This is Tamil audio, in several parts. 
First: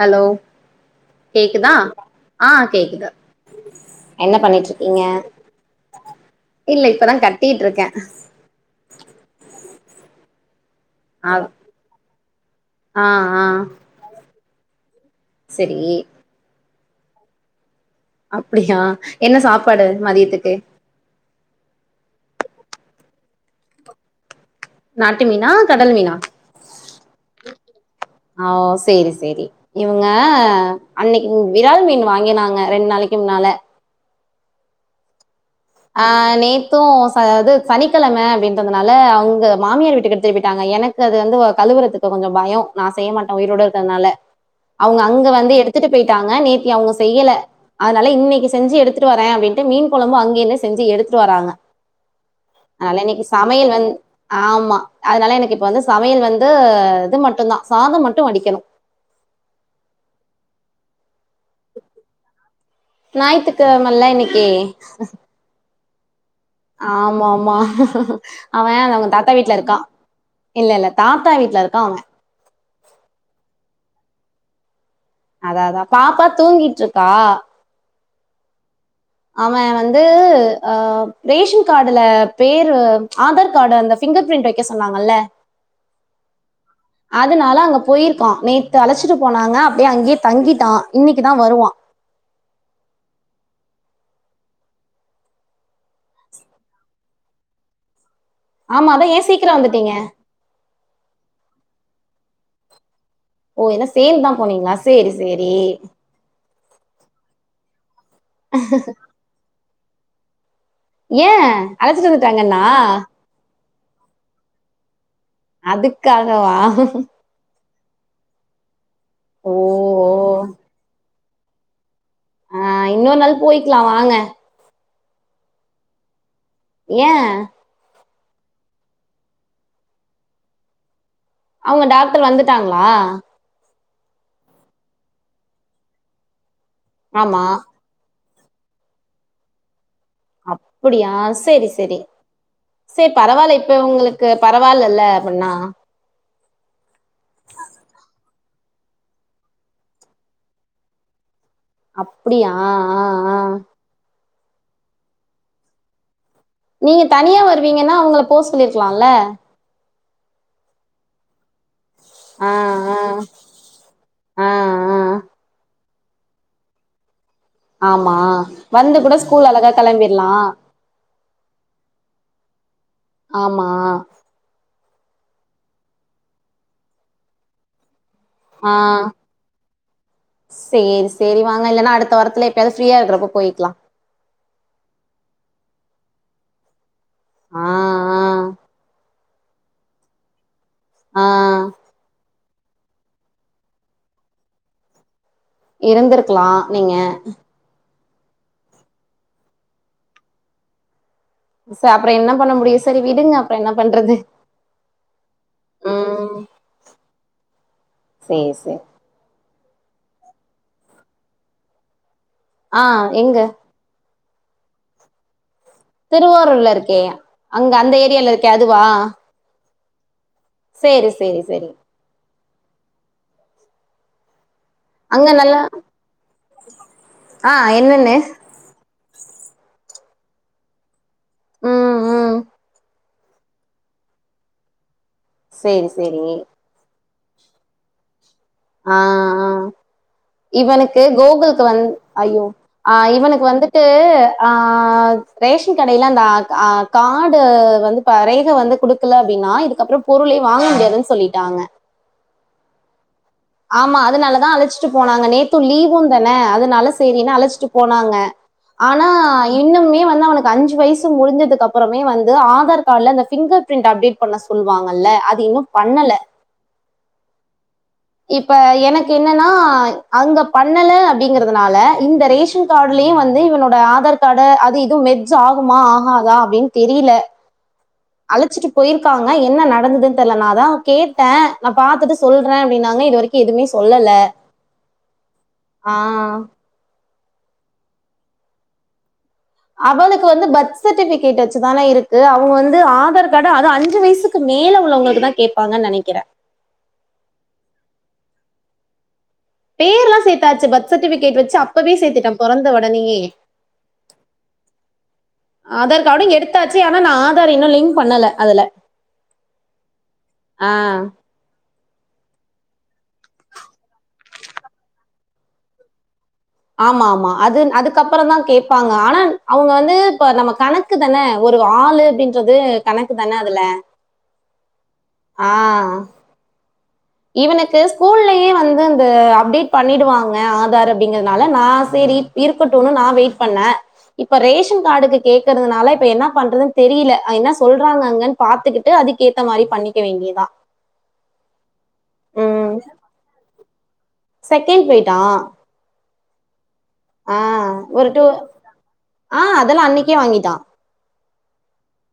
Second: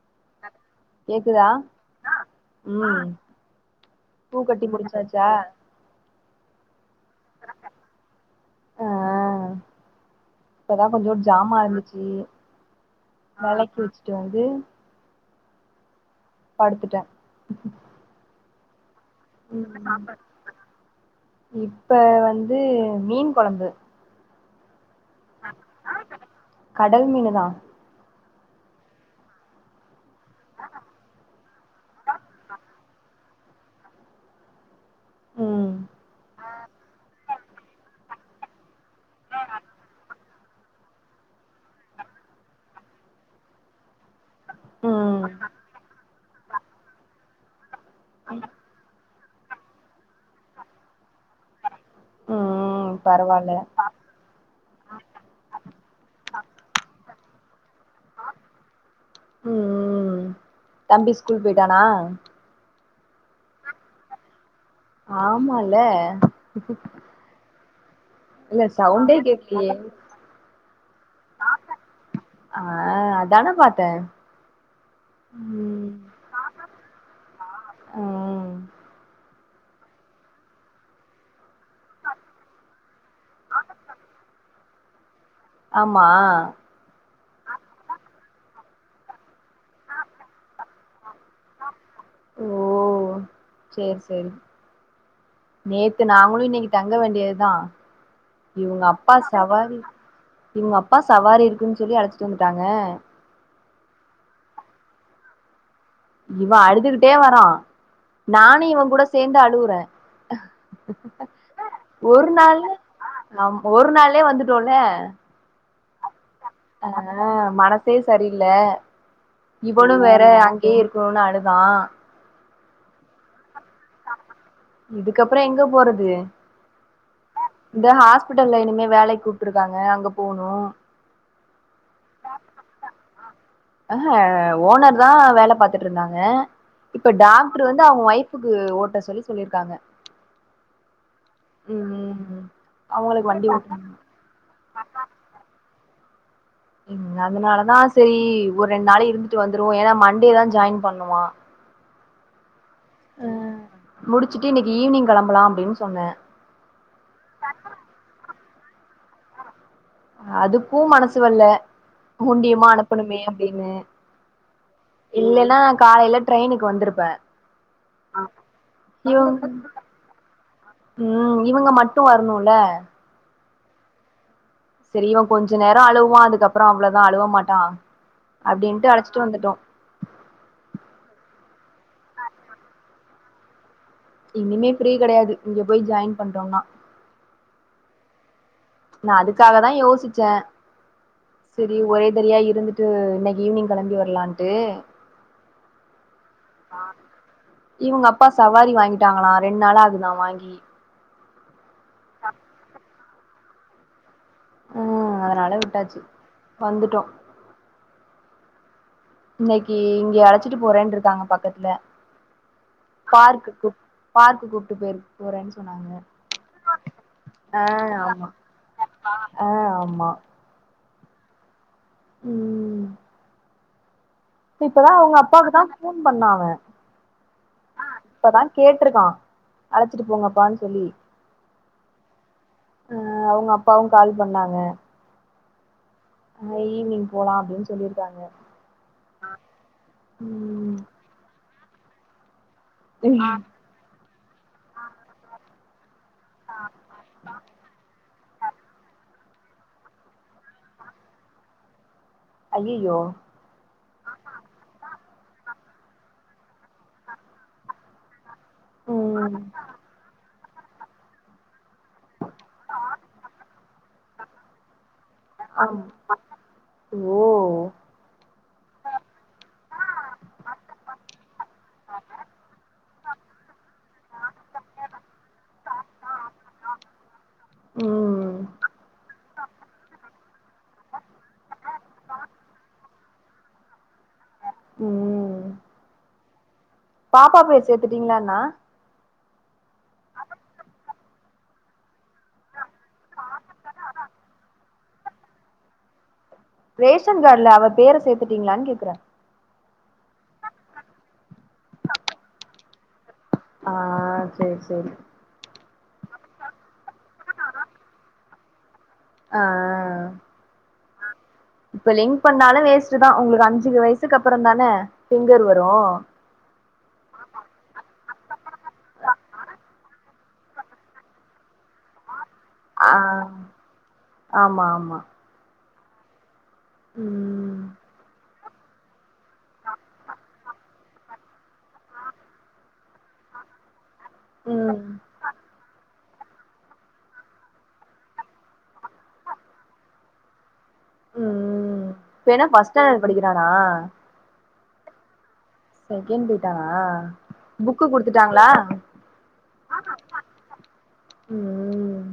ஹலோ கேக்குதா ஆ ம் கேக்குது என்ன பூ கட்டி பண்ணிட்டு இருக்கீங்க முடிச்சாச்சா இல்ல இப்பதா கட்டிட்ருக்கே ஆ இப்பதா கொஞ்சோ ஆ ஜாமான் இருந்துச்சு ஆ ஆ வெளக்கி வச்சுட்டு வந்து செரி படுத்துட்ட அப்டியா என்ன சாப்பாடு மதியத்துக்கு இப்ப வந்து மீன் கொழம்பு நாட்டு மீனா கடல் மீனா கடல் மீனு தா ஆ செரி செரி இவுங்க அன்னைக்கு விரால் மீன் வாங்கினாங்க ரெண்ட் நாளைக்கு முன்னால ம் அ நேத்து ச அது சனிக்கிழம அப்டின்றதுனால அவுங்க மாமியார் வீட்டுக்கு எடுத் திருப்பிட்டாங்க எனக்கு அது வந்து கழுவுறதுக்கு கொஞ்சோ பயோ நா செய்ய மாட்ட உயிரோடு இருக்கறதுனால அவுங்க ம் அங்க வந்து எடுத்துட்டு போயிட்டாங்க நேத்தி அவுங்க செய்யல அதனால இன்னைக்கி செஞ்சு எடுத்து ட்டு வர அப்டின்ட்டு மீன் கொழம்பு அங்கிருந்து செஞ்சு எடுத்துட் வராங்க ம் அதனால இன்னைக்கு பரவால்ல சமையல் வந் ஆமா அதனால எனக்கு இப்ப வந்து சமையல் வந்து இது மட்டுதா சாதம் மட்டு வடிக்கணு ம் ம் தம்பி ஸ்கூல் போயிட்டானா ஞாய்த்துக்கிழமல்ல இன்னைக்கி ஆமால்ல ஆமாம்மா இல்ல அவ அவங்க சவுண்டே தாத்தா வீட்ல கேக்கலையே இருக்கா இல்ல இல்ல தாத்தா வீட்ல இருக்கா அவ ஆ அதானே பாத்தே அத அதா ம் பாப்பா தூங்கிட்ருக்கா ம் அவன் வந்து ஆ ரேஷன் கார்டுல பேரு ஆதார் கார்டு அந்த ஃபிங்கர் பிரிண்ட் வைக்க சொன்னாங்கல்ல ஆமா அதுனால அங்க போயிருக்கா நேத்து அழைச்சிட்டு போனாங்க அப்படியே அங்கேயே தங்கிட்டா இன்னைக்கு தா வருவா ஓ சேரி சேரி நேத்து நாங்களு இன்னிக்கு தங்க வேண்டியதுதா இவங்க ஆமா அதான் அப்பா ஏன் சீக்கிரம் சவாரி வந்துட்டீங்க இவங்க அப்பா சவாரி இருக்குன் சொல்லி அழச்சிட்டு வந்துட்டாங்க ஓ எல்லா சேர்ந்துதா போனீங்களா சேரி சேரி இவ அழுதுகிட்டே வரா நானு இவ கூட சேந்து அழுவுறே ஏ அழச்சிட்டு வந்துட்டாங்கனா ஆமா ஒரு நாள்லே வந்துடோல அதுக்காகவா ஆ மனசே சரியில்ல ஓ இவளு வேற அங்கயே இருக்கணுனு அழுதா ஆ இன்னொரு நாள் போயிக்கலாம் வாங்க இதுக்கப்றோ எங்க போறது ஏன் இந்த ஹாஸ்பிட்டல்ல இனிமே வேலைக் கூப்ட்ருக்காங்க அங்க போணு அவுங்க டாக்டர் வந்துட்டாங்களா அ ஓனர் தா வேல பாத்துட்ருந்தாங்க இப்ப ஆமா டாக்ட்ரு வந் தா அவங்க ஒய்ஃபுக்கு ஒட்ட சொல்லி சொல்லியிர்க்காங்க அப்பிடியா சேரி சேரி சேரி அவங்களுக்கு வண்டி பரவால இப்ப ஓட்டனு ஒங்களுக் க்கு பரவாலல அப்பின்னா ம் அதனாலதா செரி ஒரு ரெண்டு நாள் இருந்துட்டு வந்துருவோ ஏனா மண்டே தா ஜாயின் பண்ணுமா அப்பிடியா ம் முடிச்சுட்டு இன்னிக்கு ஈவினிங் கிளம்பலா அப்படின்னு சொன்னே நீங்க தனியா வருவீங்கன்னா அவங்கள போவ் சொல்லிருக்கலாம்ல அதுக்கூ மனசு வரல்ல ஆ, ஒன்டியமா ஆ. அனுப்பணுமே அப்டின்னு ஆ ஆ இல்லன்னா காலைல ட்ரெயினுக்கு வந்துருப்பே ஆமா வந்து கூட ஸ்கூல் அழகா கெளம்பிற்லா ம் இவங்க மட்டு வர்ணுல ஆமா தெரியூ கொஞ்ச நேரோ அழுவான் அதுக்கப்புறம் அவ்வளதா அழுவ மாட்டான் ஆ அப்படின்ட்டு அழைச்சிட்டு வந்துட்டோ சேரி சேரி வாங்க இல்லன்னா அடுத்த வாரத்துல எப்பையாவது ஃப்ரீயா இருக்குறப்போ போயிக்கலா இனிமே ஃப்ரீ கெடையாது இங்க போய் ஜாயின் பண்டோனா ஆ ஆ நா அதுக்காக தா யோசிச்சே ஆ செரி ஒரே தரயா இருந்துட் இது இன்னிக்கி ஈவினிங் கெளம்பி வர்லான்ட் இருந்துருக்கலா நீங்க இவங்க அப்பா சவாரி வாங்கிட்டாங்களா ரெண்டு நாளு ஆகுதா வாங்கி ச அப்ற என்ன பண்ண முடியு செரி விடுங்க அப்றோ என்ன பண்றது ம் அதனால விட்டாச்சு ம் வந்துட்டோ சேர் சே இன்னைக்கி இங்க அழைச்சிட்டு போறேன்னு இருக்காங்க பக்கத்துல ஆ எங்க பார்க்குக்கு பார்க்கு கூப்பிட்டு பேய்ர்கு போறேன் சொன்னாங்க திருவாரூர்ல இருக்கே அங்க அந்த ஏரியால இருக்கே அதுவா அ ஆமா சேரி செரி செரி ம் இப்பதா அவுங்க அங்க அப்பாவுக்குதா நல்லா ஃபோன் பண்ணா அவன் ஆ இப்பதா கேட்ருக்கா அழச்சிட்டு போங்கப்பான் சொல்லி உம் உம் அ அவுங்க அப்பாவு கால் பண்ணாங்க சேரி சேரி ஈவினிங் போலா அப்டின் சொல்லிர்கிறாங்க ஆ ஆ ம் இவனுக்கு கோகுல்கு வந் ஐயோ ஆ இவனுக்கு வந்து து அ ரேஷின் கடைல அந்த ஆ ஆ கார்டு வந்து தரையில வந்து குடுக்கல அப்படின்னா இதுக்கப்றோ பொருளே வாங்க முடியாதுன்னு சொல்லிட்டாங்க அய்யய்யோ ஆமா அதனாலதா அழச்சிட்டு போனாங்க நேத்து லீவுந்தனே அதுனால சேரின்னு அழச்சிட்டு போனாங்க ஆனா ம் இன்னுமே வந்து அவனுக்கு அஞ்சு வயசு முடிஞ்சதுக்கப்புறமே வந் இது ஆதார் கார்ட்ல அந்த பிங்கர் பிரண்ட் அப்டேட் பண்ண சொல்லுவாங்கல்ல அது இன்னும் ஆம் பண்ணல ஓ இப்ப எனக்கு என்னனா அங்க பண்ணல அப்டிங்கிறதுனால இந்த ரேஷன் கார்டுலியு வந்து இவனோட ஆதார் கார்ட அது இது மெஜ் ஆகுமா ஆகாதா அப்டின் தெரியில ம் அழச்சிட்டு போயிர்க்காங் ஆனா என்ன நடந்ததுன்னு தெர்ல நா தா கேட்டே நா பாத்துட்டு சொல்றே அப்டின்னாங்க இது வரைக்கும் எதுமே சொல்லல உம் ஆ பாப்பா பேர் சேத்துட்டீங்கன்னா அவளுக்கு வந்து பர்த் சர்டிபிகேட் வச்சுதானே இருக்கு அவுங்க வந்து ஆதார் கார்ட்டு அதும் அஞ்சு வயசுக்கு கு மேல உள்ளவுங்ளுக்கு தா கேப்பாங்கன் நெனைக்கிற ரேஷன் கார்ட்ல அவ பேர சேத்துட்டீங்ளான் கேக்ற பேர்லா சேத்தாச்சு பர்த் சர்டிபிகேட் வச்சு அப்பவே சேத்திட்டே பொறந்த உடனியே ஆ சேர் சேரி ஆதார் கார்டு எடுத்தாச்சு ஆனா நா ஆதார் இன்னு லிங்க் பண்ணல அதுல ஆ ஆ இப்ப லிங்க் பண்ணாலு வேஸ்டுதா உங்ளுக்கு அஞ்சுகு வயசுக்கப்பறந் தானே பிங்கர் வரு ஆமா ஆமா அது அதுக்கப்பறந்தா கேப்பாங்க ஆனா அவுங்க வந்து இப்ப நம்ம கணக் க்கு தனே ஒரு ஆளு அப்டின்றது ஆ கணக்கு தான அதுல ஆமா ஆமா ஆ ம் இவனுக்கு ஸ்கூல்லயே வந்து இந்த அப்டேட் பண்ணிடுவாங்க ஆதார் அப்டிங்கிறதுனால நா செரி இருக்கட்டுன்னு நா வெயிட் பண்ணே இப்ப ம் ரேஷன் கார்டுக்கு கேக்கறதுனால இப் இப்ப என்னா பண்றதுன்னு தெரில என்னா சொல்றாங்க அங்கன்னு பாத்துகிட்டு அதுக்கேத்த மாறி பண்ணிக்க வேண்டியதா ம் இப்ப ஏனா ஃபஸ்ட் ம். ஸ்டாண்டர்ட் படிக்கிறானா செகண்ட் போயிட்டா செகண்ட் பேய்ட்டானா ஆ ஒரு டூ ஆ அதெல்லா அன்னைக்கே வாங்கிடா ம்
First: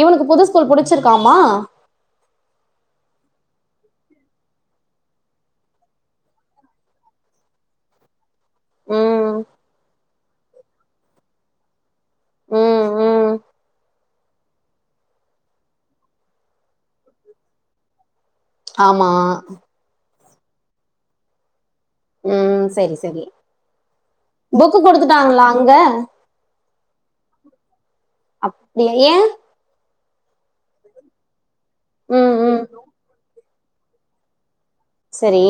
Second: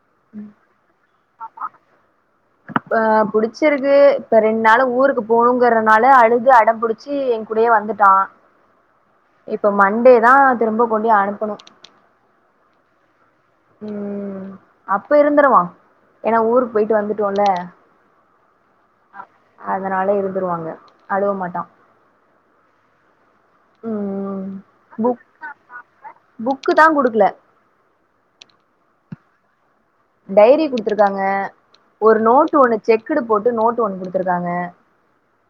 இவனுக்கு புது ஸ்கூல் புடிச்சிருக்காமா அ புடிச்சிருக்கு இப்ப ரெண் நாளு ஊருக்கு போகணுங்கறனால அழுது அடம் புடி சி என் கூடயே வந்துட்டா ம். இப்ப மண்டே தா திரும்ப கொண்டு அனுப்பனு ம் ம் ம் அப்ப இருந்துருவா ஏன்னா ஊருக் போயிட்டு வந்துட்டோல ஆமா ஆ அதனால இருந்துடுவாங்க அழுவ மாட்டா ம் செரி செரி ம் புக்கு புக் குடுத்துட்டாங்களா அங்க புக்கு தா குடுக்கல அப்டியா ஏ டைரி குடுத்துருக்காங்க ஒரு ம் நோட்டு ம் ஒண்ணு செக்குடு போட்டு நோட்டு ஒண்ணு குடுத்துருக்காங்க செரி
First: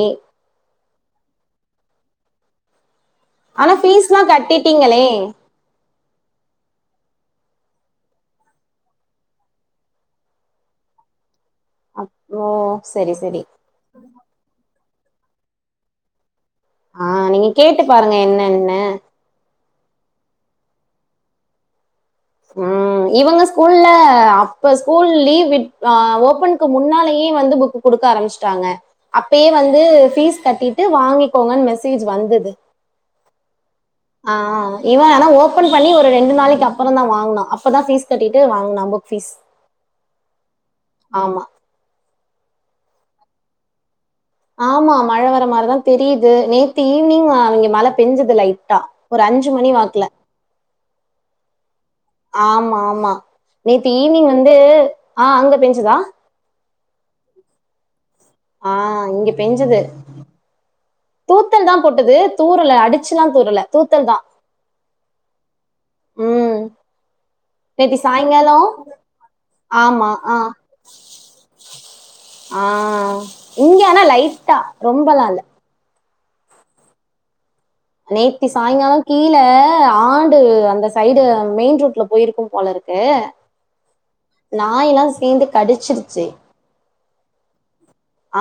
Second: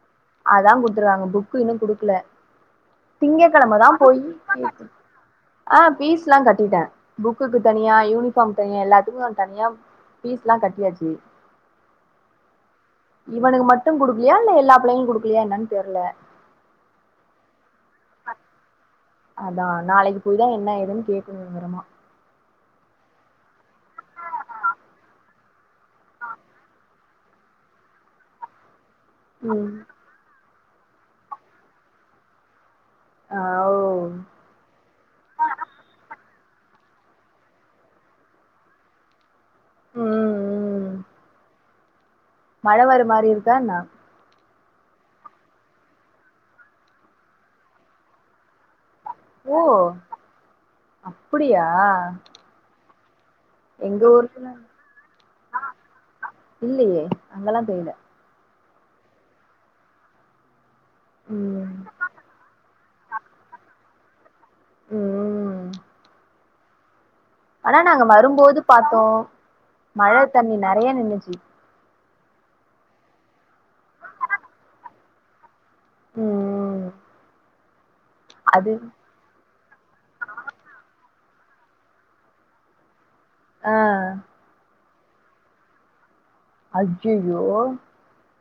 அதா குடுத்துருக்காங்க புக் இன்னு குடுக்கல திங்க ஆனா கெழமதா போயி ஃபீஸ்லா கட்டிட்டீங்களே ஆ ஃபீஸ்லா கட்டிட்டே புக்குக்கு தனியா யூனிஃபார்ம் தனியா எல்லாத்துக்கு தனியா பீஸ்ல்லா கட்டியாச்சு அப் ஓ செரி செரி ட்டு கொடுக்கலயா இல்ல எல்லா பிள்ளைகளு குடுக்கலயா என்னன் தெர்ல ஆ நீங்க கேட்டு பாருங்க என்னன்னு அதா நாளைக்கு போய்தா என்ன ஏதுன் கேக்கனு வெவரமா ம் இவங்க ஸ்கூல்ல அப்ப ஸ்கூல் லீவ் வி அ ஓபன்க்கு முன்னாலேயே வந்து புக் குடுக்க ஆரம்பிச்சிட்டாங்க அப்பயே ம் வந்து ஃபீஸ் கட்டிட்டு வாங்கிக்கோங்கன் மெசேஜ் வந்தது அவு ஆ இவ ஆனா ஓபன் பண்ணி ஒரு ரெண்டு நாளைக்கப் அப்புறந்தா வாங்னா அப்பதா ஃபீஸ் கட்டிட்டு வாங்னா புக் ஃபீஸ் ம் ம் ஆமா மழ வர மாரி இருக்கான்ன ஆமா மழ வர மாரிதா தெரியுது நேத்து ஈவினிங் இங்க மழ பெஞ்சுது லைட்டா ஒரு அஞ்சு ஓ மணி வாக்குல அப்டியா ஆமா ஆமா நேத்து எங்க ஈவினிங் வந்து ஆ அங்க பெஞ்சுதா இல்லயே அங்கல்லா பேய்ல ஆ இங்க பேஞ்சுது தூத்தல் ம் தா போட்டது தூரல அடிச்சுல்லா தூரல தூத்தல் தா ம் ஆனா நேத்தி நாங்க சாய்ங்காலோ வரும்போது பாத்தோ ஆமா மழ ஆ தண்ணி நெறைய நின்னுச்சு ஆ இங்க ஆனா லைட்டா ரொம்பலால்ல ம் நேத்தி அது சாய்ங்காலோ கீழ ஆண்டு அந்த சைடு மெயின் ரோட்ல போயிருக்கும் போலருக்கு ஆ நாய் எல்லா சேந்து கடிச்சிருச்சு ஐய்யய்யோ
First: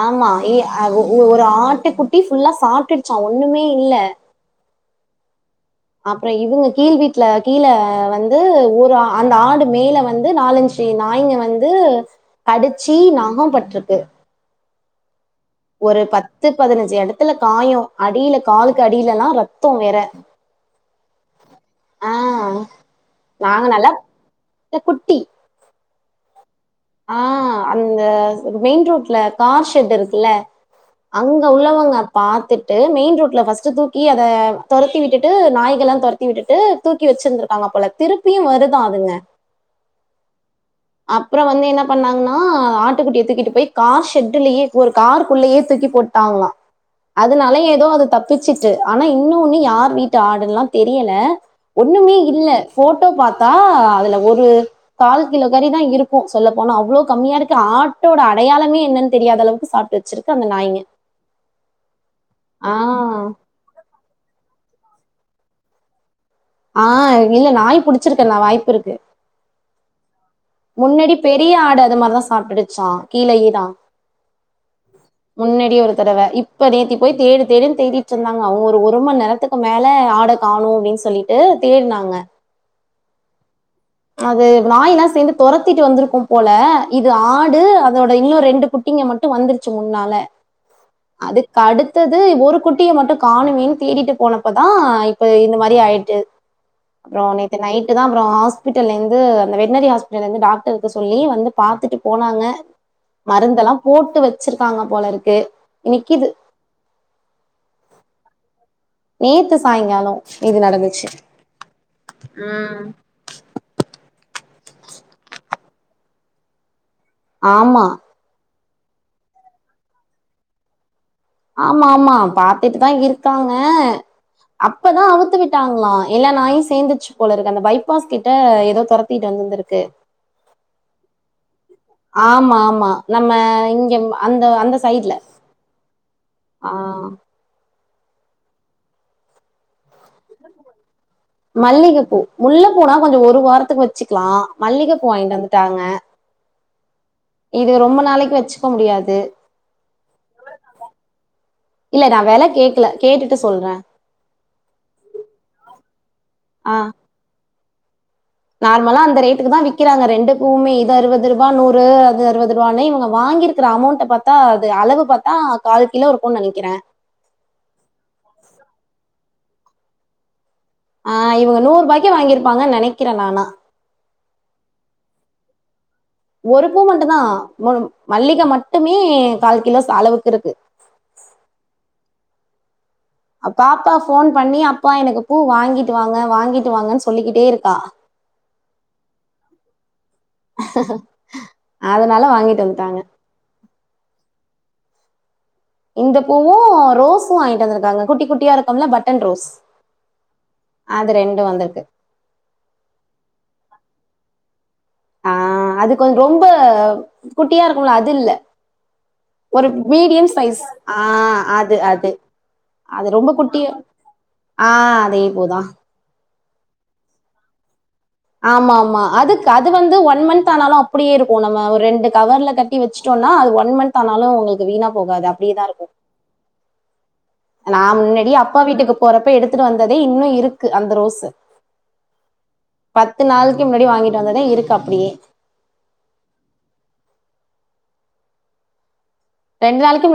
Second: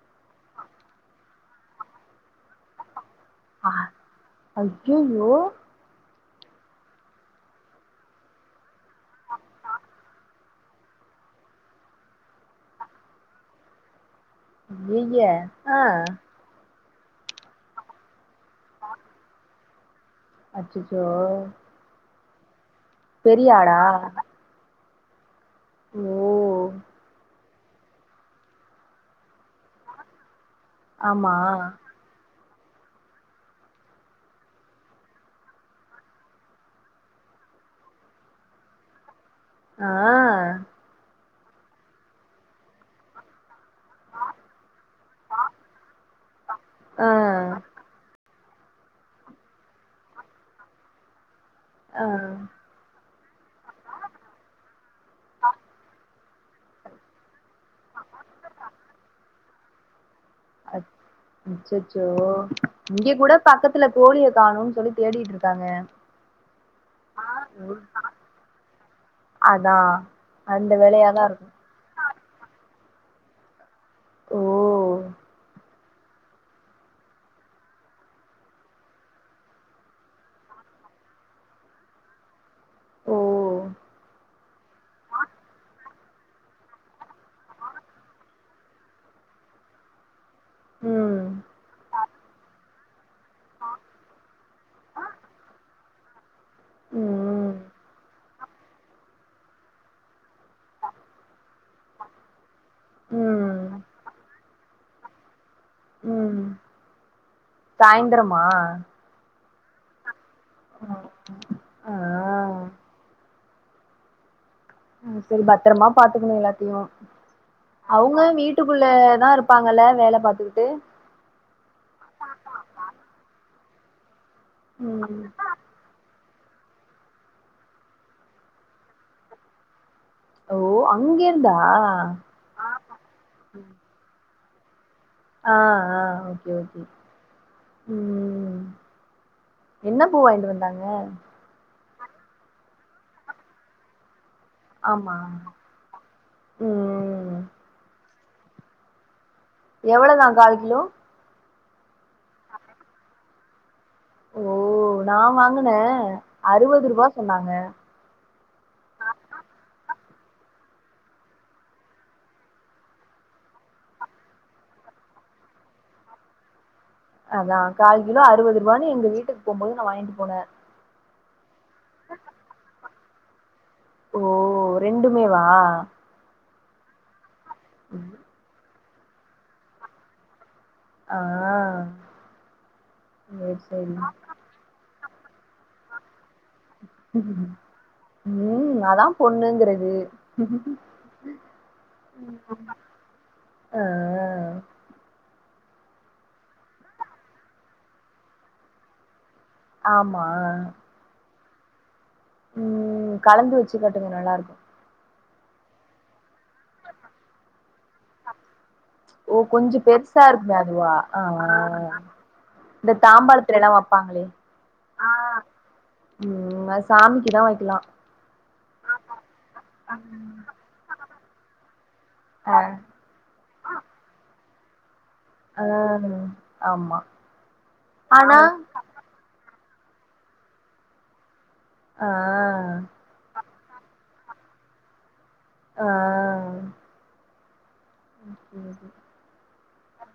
ஆமா இ ஒரு ஆட்டு குட்டி ஃபுல்லா சாப்டுச்சா ஒண்ணுமே இல்ல ஐய்யய்யோ அப்புறோ இவுங்க கீழ் வீட்ல கீழ வந்து ஒரு அந்த ஆடு மேல வந்து நாலஞ்சு நாய்ங்க வந்து கடிச்சி நககோ பட்டுருக்கு யிய்ய ஒரு பத்து பதினஞ்சு எடத்துல காயம் அடியில காலுக்கு அடியலல்லா ரத்தோம் வேற அச்சச்சோ ஆ பெரிய நாங்க ஆளா நல்லா குட்டி ஓ ஆ அந்த மெயின் ரோட்ல கார் ஷெட் இருக்குல்ல ஆமா அங்க உள்ளவங்க பாத்துட்டு மெயின் ரோட்ல ஃபர்ஸ்ட்டு தூக்கி அத தொறத்தி விட்டுட்டு நாய்கலா தொற தத்தி விட்டுட்டு தூக்கி வச்சிருந்திருக்காங்க அப்பல திருப்பியும் வருதான் அதுங்க ஆ அப்ற வந்து என்ன பண்ணாங்கனா ஆட்டுக்குட்டிய தூக்கிட்டு போய் கார் ஷெட்லயே ஒரு கார்குள்ளயே தூக்கி போட்டாங்களா ஆ அதனால எதோ அது தப் பிச்சுட்டு ஆனா இன்னொன்னு யார் வீட்டு ஆடுன்லா தெரியல ஆ ஒன்னுமே இல்ல ஃபோட்டோ பாத்தா அதுல ஒரு கால் கிலோ கறி தா இருக் சொல்ல போனா அவ்ளோ கம்மியா இருக்க ஆட்டோட அடையாளமே என்னன் தெரியாத அளவுக்கு சாப்ட்டு ச்சிருக்கங்க அச் அச்சச்சோ இங்க ஆ. கூட பக்கத்துல கோழிய காணுனு சொல்லி தேடிட்டு இருக்காங்க ஆ இல்ல நாய் புடிச்சிருக்கே நா வாய்ப்பு இருக்கு அதா அந்த முன்னாடி வேலையாதா இருக்கு பெரிய ஆடு அது மாரிதா சாப்ட்டுடுச்சா கீழயேதா ஓ முன்னாடி ஒரு தடவ இப் இப்ப நேத்தி போய் தேடு தேடுன்னு தேடிட்டு இருந்தாங்க அவங்க ஒரு ஒரு மணி நேரத்துக்கு மேலே ஆட காணு அப்டின்னு சொல்லி ஓ தேட்னாங்க ஓ அது நாய்ல்லா சேந்து துரத்திட்டு வந்திருக்கு போல இது ஆடு அதோட இன்னு ரெண்டு குட்டிங்க மட்டு வந்துருச்சு முன்னால ம் அதுக் அடுத்தது ஒரு குட் குட்டிய மட்டு காணுமேன்னு தேடிட்டு போனப்பதா இப்ப இந்த மாரி ஆயிட்டு அப்பறோ ம் நேத்து நைட்டுதா அப்றோ ஹாஸ்பிட்டல்லேந்து அந்த வெட்டினரி ஹாஸ் இருந்து டாக்டரு சொல்லி வந்து பாத்துட்டு போனாங்க மருந்தெல்லா ம் போட்டு வ வச்சிருக்காங்க போல இருக்கு இன்னைக்கு இது ம் சாயந்திரமா நேத்து சாயங்கால இது நடந்துச்சு ஆ ம் சரி பத்திரமா பாத்துக்கணு எல்லாத்தையு ஆமா அவங்க வீட் வீட்டுக்குள்ளதா இருப்பாங்கல்ல வேல பாத்துக்கிட்டு ஆமா ஆமா பாத்துட்டு தா இருக்காங்க அப்பதா ம் அவுத்து விட்டாங்களா எல்லா நாயு சேந்துச்சு போல இருக்கு அந்த பைபாஸ் கிட்ட எதோ துரத்திட்டு வந்திருந்திருக்கு ஓ அங்கெர்ந்தா ஆமா ஆமா நம்ம இங்க அந்த அந்த சைடுல ஆ ஆ ஓகே ஓகே ம் என்ன பூ வாய்ன்ட்டு வந்தாங்க மல்லிகப்பூ முல்ல பூனா கொஞ்சோ ஒரு வாரத்துக்கு வச்சுக்கலா மல்லிக பூ ஆமா வாங்கிட்டு வந்துட்டாங்க ம் இது ரொம்ப நாளைக்கு வச்சுக்க முடியாது எவ்ளோ வா கால் கிலோ இல்ல நா வெல கேக்கல கேட்டுட்டு சொல்ற ஓ நா வாங்குன ஆ அறுவதுருபா சொன்னாங்க நார்மலா அந்த ரேட்டுக்கு தா விக்கிறாங்க ரெண்டு பூமே இது அறுபதுருபா நூறு அது அறுபதுருபானு இவங்க வாங்கிரு இரு அமௌண்ட்ட பாத்தா இது அளவு பாத்தா கால் கிலோ இருக்குன் நெனைக்கிற அதா கால் கிலோ அறுபதுருபான்னு எங்க வீட்டுக்கு போம் போது நா வாங்கிட்டு போன ஆ இவுங்க நூறுபாய்க்கு வாங்கிருப்பாங்க நெனைக்கிறே நானா ஓ ரெண்டுமே வா ஒரு பூ மட்டு தா மல்லிக மட்டுமே கால் கிலோஸ் அளவுக்கு இருக்கு அ பாப்பா வோன் பண்ணி அப்பா எனக்கு பூ வாங்கிட்டு வாங்க வாங்கிட்டு வாங்கன் சொல்லிக்கிட்டேருக்கா ம் அதா பொண்ணுங்றது அதனால வாங்கிட்டு வந்துட்டாங்க அ இந்த பூவு ரோஸு வாங்கிட்டு வந்ருக்காங்க குட்டி குட்டியா இருக்கும்ல பட்டன் ரோஸ் ஆமா அது ரெண்டும் வந்துர்க்கு ம் கலந்து வச்சுக்கட்டுங்க நல்லாருக்கு ஆ அது கொஞ் ரொம்ப குட்டியா இருக்கும்ல அது இல்ல ஓ ஒரு கொஞ்சோ பெருசா மீடியம் இருக்குமே சைஸ் அதுவா ஆ அது அது இந்த அது ரொம்ப தாம்பாளத்துல எல்லா குட்டியா வப்பாங்களே ஆ அதே பூதா ம் அது சாமிக்குதா வைக்லா ஆமா ஆமா அதுக் அது வந்து ஒன் மன்த் ஆனாலு அப்டியேருக் நம்ம ஒ ரெண்டு கவர்ல ஆ கட்டி வச்ட்டோனா அது ஒன் மன்த் ஆனாலு உங்ளுக்கு வீணா போகாது அப் அ ஆமா நா முன்னடி ஆனா அப்பா வீட்டுக்கு போறப்ப எடுத்துட்டு வந்ததே இன்னு இருக்கு அந்த ரோஸு அ பத்து நாளைக்கு முன்னாடி வாங்கிட்டு வந்ததே இருக்கு அப்டியே ஆ [inaudible] ரெண்டு நாளைக்கு முன்